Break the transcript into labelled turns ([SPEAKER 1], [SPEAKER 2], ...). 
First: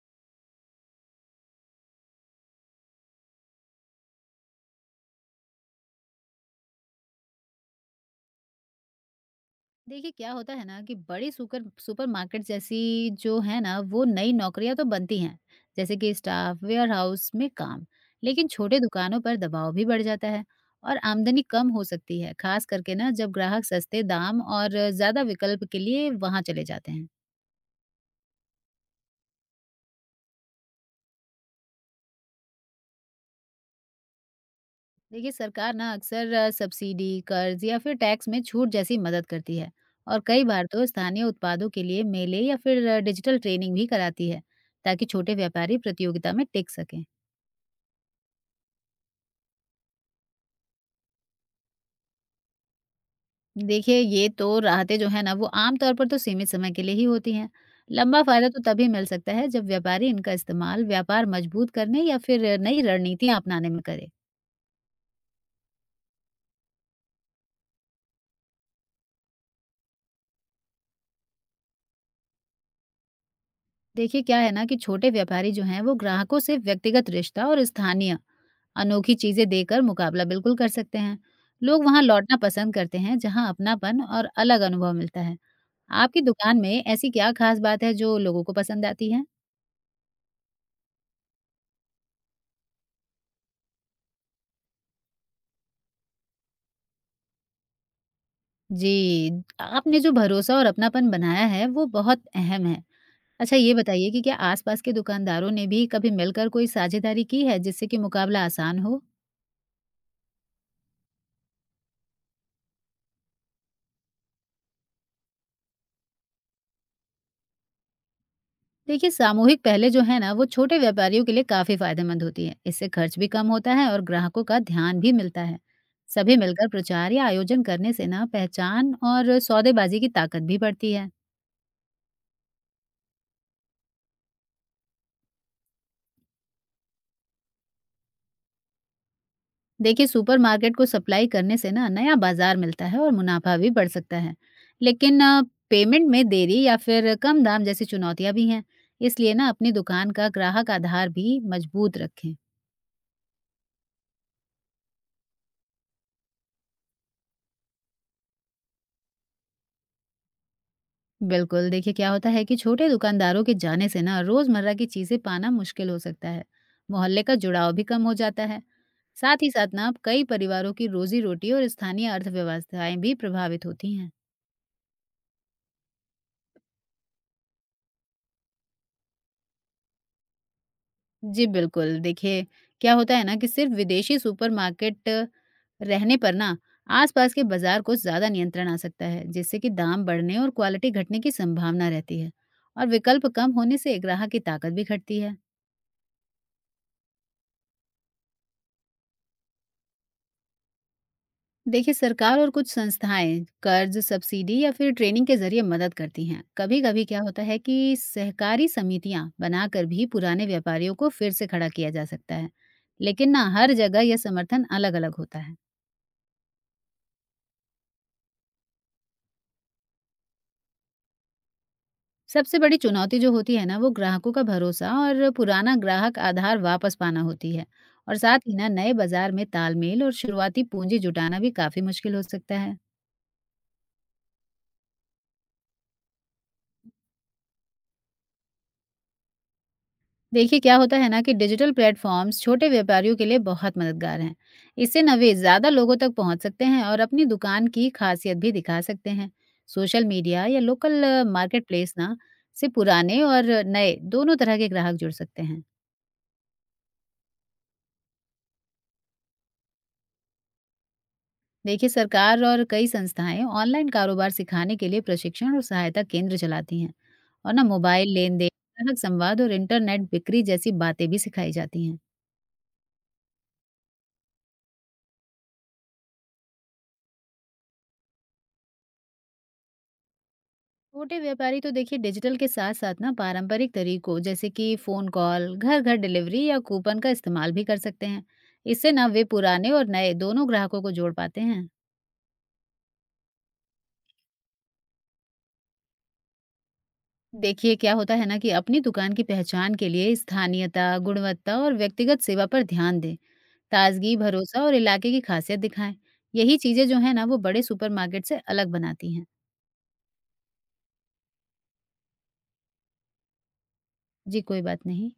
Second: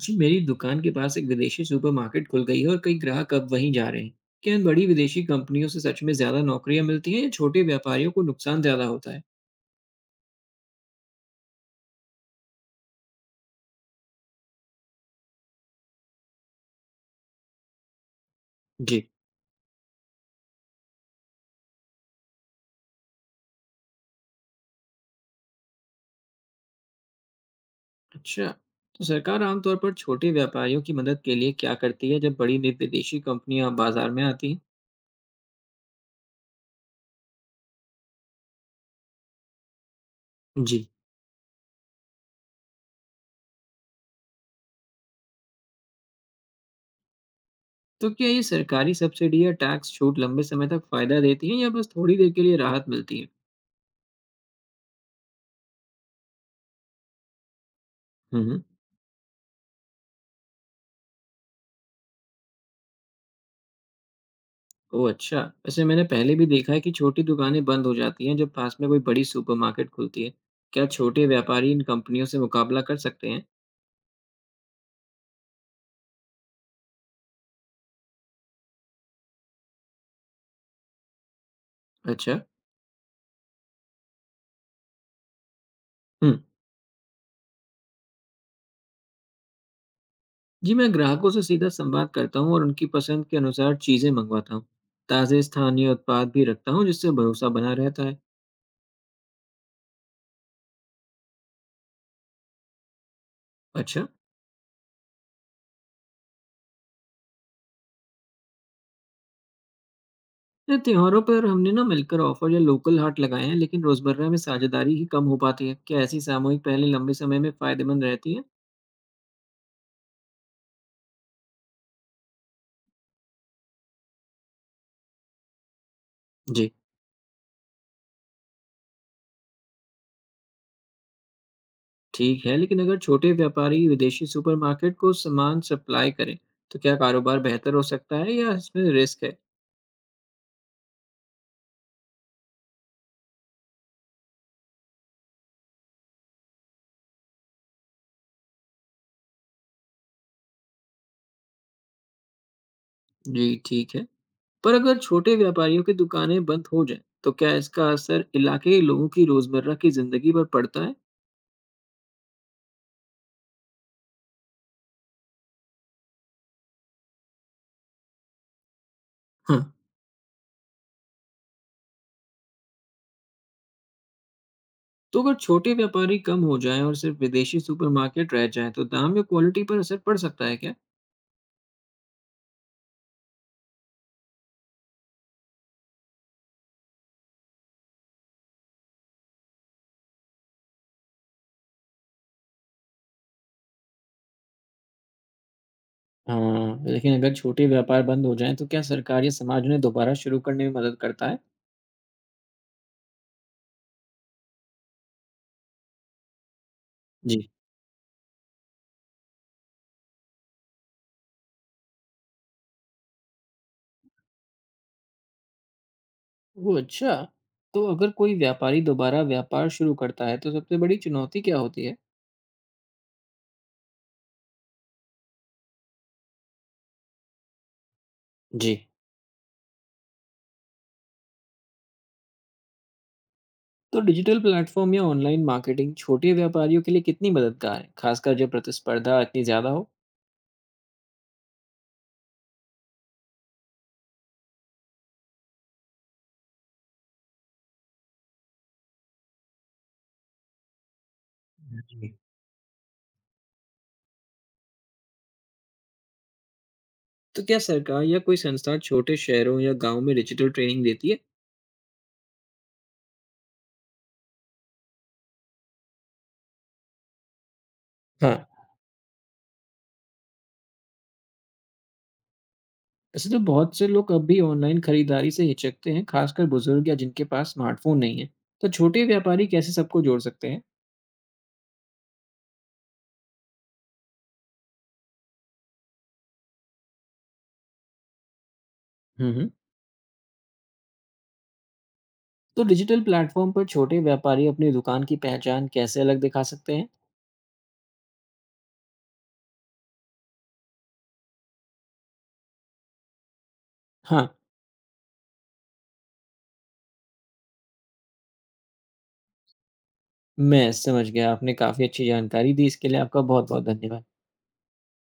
[SPEAKER 1] जी मेरी दुकान के पास एक विदेशी सुपरमार्केट खुल गई है और कई ग्राहक अब वहीं जा रहे हैं। क्या इन बड़ी विदेशी कंपनियों से सच में ज्यादा नौकरियां मिलती हैं या छोटे व्यापारियों को नुकसान ज्यादा होता है?
[SPEAKER 2] देखिए, क्या होता है ना कि बड़ी सुपरमार्केट जैसी जो है ना वो नई नौकरियां तो बनती हैं, जैसे कि स्टाफ वेयर हाउस में काम। लेकिन छोटे
[SPEAKER 1] जी।
[SPEAKER 2] दुकानों पर दबाव भी बढ़ जाता है और आमदनी कम हो सकती है, खास करके ना जब ग्राहक सस्ते दाम और ज्यादा विकल्प के लिए वहां चले जाते हैं।
[SPEAKER 1] अच्छा, तो सरकार आमतौर पर छोटे व्यापारियों की मदद के लिए क्या करती है जब बड़ी विदेशी कंपनियां बाजार में आती हैं?
[SPEAKER 2] देखिए, सरकार ना अक्सर सब्सिडी, कर्ज या फिर टैक्स में छूट जैसी मदद करती है। और कई बार
[SPEAKER 1] जी।
[SPEAKER 2] तो स्थानीय उत्पादों के लिए मेले या फिर डिजिटल ट्रेनिंग भी कराती है, ताकि छोटे व्यापारी प्रतियोगिता में टिक सकें।
[SPEAKER 1] तो क्या ये सरकारी सब्सिडी या टैक्स छूट लंबे समय तक फायदा देती है या बस थोड़ी देर के लिए राहत मिलती है?
[SPEAKER 2] देखिए, ये तो राहतें जो हैं ना, वो आम तौर पर तो सीमित समय के लिए ही होती हैं। लंबा फ़ायदा तो
[SPEAKER 1] हम्म।
[SPEAKER 2] तभी मिल सकता है, जब व्यापारी इनका इस्तेमाल व्यापार मजबूत करने या फिर नई रणनीतियाँ अपनाने में करे।
[SPEAKER 1] ओह, अच्छा! वैसे मैंने पहले भी देखा है कि छोटी दुकानें बंद हो जाती हैं जब पास में कोई बड़ी सुपरमार्केट खुलती है। क्या छोटे व्यापारी इन कंपनियों से मुकाबला कर सकते हैं?
[SPEAKER 2] देखिए, क्या है ना कि छोटे व्यापारी जो हैं, वो ग्राहकों से व्यक्तिगत रिश्ता और स्थानीय अनोखी चीज़ें देकर मुकाबला बिल्कुल कर सकते हैं। लोग वहाँ लौटना
[SPEAKER 1] अच्छा।
[SPEAKER 2] पसंद करते हैं, जहाँ अपनापन और अलग अनुभव मिलता है। आपकी
[SPEAKER 1] हुँ।
[SPEAKER 2] दुकान में ऐसी क्या खास बात है, जो लोगों को पसंद आती है?
[SPEAKER 1] जी, मैं ग्राहकों से सीधा संवाद करता हूँ और उनकी पसंद के अनुसार चीज़ें मँगवाता हूँ। ताज़े स्थानीय उत्पाद भी रखता हूँ जिससे भरोसा बना रहता है।
[SPEAKER 2] जी, आपने जो भरोसा और अपनापन बनाया है, वो बहुत अहम है। अच्छा ये
[SPEAKER 1] अच्छा,
[SPEAKER 2] बताइए कि क्या आस-पास के दुकानदारों ने भी कभी मिलकर कोई साझेदारी की है, जिससे कि मुकाबला आसान हो?
[SPEAKER 1] ये त्योहारों पर हमने ना मिलकर ऑफ़र या लोकल हाट लगाए हैं लेकिन रोज़मर्रा में साझेदारी ही कम हो पाती है। क्या ऐसी सामूहिक पहलें लंबे समय में फ़ायदेमंद रहती हैं?
[SPEAKER 2] देखिए, सामूहिक पहलें जो है ना, वो छोटे व्यापारियों के लिए काफ़ी फ़ायदेमंद होती हैं। इससे खर्च भी कम होता है और ग्राहकों का ध्यान भी मिलता है। सभी मिलकर
[SPEAKER 1] जी।
[SPEAKER 2] प्रचार या आयोजन करने से ना, पहचान और सौदेबाजी की ताकत भी बढ़ती है।
[SPEAKER 1] ठीक है, लेकिन अगर छोटे व्यापारी विदेशी सुपरमार्केट को सामान सप्लाई करें, तो क्या कारोबार बेहतर हो सकता है या इसमें रिस्क है?
[SPEAKER 2] देखिए, सुपरमार्केट को सप्लाई करने से ना नया बाजार मिलता है और मुनाफा भी बढ़ सकता है। लेकिन पेमेंट में देरी या फिर कम दाम जैसी चुनौतियां भी हैं। इसलिए ना अपनी दुकान का ग्राहक आधार भी मजबूत रखें।
[SPEAKER 1] जी, ठीक है। पर अगर छोटे व्यापारियों की दुकानें बंद हो जाएं, तो क्या इसका असर इलाके के लोगों की रोजमर्रा की जिंदगी पर पड़ता है?
[SPEAKER 2] बिल्कुल, देखिए क्या होता है कि छोटे दुकानदारों के जाने से ना रोजमर्रा की चीजें पाना मुश्किल हो सकता है। मोहल्ले का जुड़ाव भी कम हो जाता है। साथ ही
[SPEAKER 1] हाँ।
[SPEAKER 2] साथ ना अब कई परिवारों की रोजी रोटी और स्थानीय अर्थव्यवस्थाएं भी प्रभावित होती हैं।
[SPEAKER 1] तो अगर छोटे व्यापारी कम हो जाएं और सिर्फ विदेशी सुपरमार्केट रह जाएं, तो दाम या क्वालिटी पर असर पड़ सकता है क्या?
[SPEAKER 2] जी बिल्कुल, देखिए क्या होता है ना कि सिर्फ़ विदेशी सुपरमार्केट रहने पर ना आस-पास के बाज़ार को ज़्यादा नियंत्रण आ सकता है, जिससे कि दाम बढ़ने और क्वालिटी घटने की संभावना रहती है। और विकल्प कम होने से ग्राहक की ताकत भी घटती है।
[SPEAKER 1] हाँ, लेकिन अगर छोटे व्यापार बंद हो जाएं, तो क्या सरकार या समाज उन्हें दोबारा शुरू करने में मदद करता है?
[SPEAKER 2] देखिए, सरकार और कुछ संस्थाएं कर्ज़, सब्सिडी या फिर ट्रेनिंग के ज़रिए मदद करती हैं। कभी-कभी क्या होता
[SPEAKER 1] जी।
[SPEAKER 2] है कि सहकारी समितियां बनाकर भी पुराने व्यापारियों को फिर से खड़ा किया जा सकता है, लेकिन ना हर जगह यह समर्थन अलग-अलग होता है।
[SPEAKER 1] ओह, अच्छा। तो अगर कोई व्यापारी दोबारा व्यापार शुरू करता है, तो सबसे बड़ी चुनौती क्या होती है?
[SPEAKER 2] सबसे बड़ी चुनौती जो होती है ना वो ग्राहकों का भरोसा और पुराना ग्राहक आधार वापस पाना होती है। और साथ ही ना
[SPEAKER 1] जी।
[SPEAKER 2] नए बाजार में तालमेल और शुरुआती पूंजी जुटाना भी काफी मुश्किल हो सकता है।
[SPEAKER 1] तो डिजिटल प्लेटफ़ॉर्म या ऑनलाइन मार्केटिंग छोटे व्यापारियों के लिए कितनी मददगार है, खासकर जब प्रतिस्पर्धा इतनी ज़्यादा हो?
[SPEAKER 2] देखिए, क्या होता है ना कि डिजिटल प्लेटफॉर्म्स छोटे व्यापारियों के लिए बहुत मददगार हैं। इससे ना वे ज्यादा लोगों तक पहुंच सकते हैं और अपनी दुकान की खासियत भी दिखा सकते हैं। सोशल मीडिया या लोकल मार्केट प्लेस
[SPEAKER 1] जी।
[SPEAKER 2] ना से पुराने और नए दोनों तरह के ग्राहक जुड़ सकते हैं।
[SPEAKER 1] तो क्या सरकार या कोई संस्था छोटे शहरों या गाँव में डिजिटल ट्रेनिंग देती है?
[SPEAKER 2] देखिए, सरकार और कई संस्थाएं ऑनलाइन कारोबार सिखाने के लिए प्रशिक्षण और सहायता केंद्र चलाती हैं। और ना मोबाइल
[SPEAKER 1] हाँ।
[SPEAKER 2] लेन देन, ग्राहक संवाद और इंटरनेट बिक्री जैसी बातें भी सिखाई जाती हैं।
[SPEAKER 1] वैसे तो बहुत से लोग अब भी ऑनलाइन खरीदारी से हिचकते हैं, खासकर बुजुर्ग या जिनके पास स्मार्टफ़ोन नहीं है। तो छोटे व्यापारी कैसे सबको जोड़ सकते हैं?
[SPEAKER 2] छोटे व्यापारी तो देखिए डिजिटल के साथ साथ ना पारंपरिक तरीकों, जैसे कि फोन कॉल, घर घर डिलीवरी या कूपन का इस्तेमाल भी कर सकते हैं। इससे ना वे
[SPEAKER 1] हुँ, हुँ।
[SPEAKER 2] पुराने और नए दोनों ग्राहकों को जोड़ पाते हैं।
[SPEAKER 1] तो डिजिटल प्लेटफॉर्म पर छोटे व्यापारी अपनी दुकान की पहचान कैसे अलग दिखा सकते हैं?
[SPEAKER 2] देखिए, क्या होता है ना कि अपनी दुकान की पहचान के लिए स्थानीयता, गुणवत्ता और व्यक्तिगत सेवा पर ध्यान दें। ताज़गी,
[SPEAKER 1] हाँ,
[SPEAKER 2] भरोसा और इलाके की ख़ासियत दिखाएँ। यही चीज़ें जो हैं ना, वो बड़े सुपरमार्केट से अलग बनाती हैं।
[SPEAKER 1] मैं समझ गया। आपने काफ़ी अच्छी जानकारी दी। इसके लिए आपका बहुत-बहुत धन्यवाद।
[SPEAKER 2] जी, कोई बात नहीं।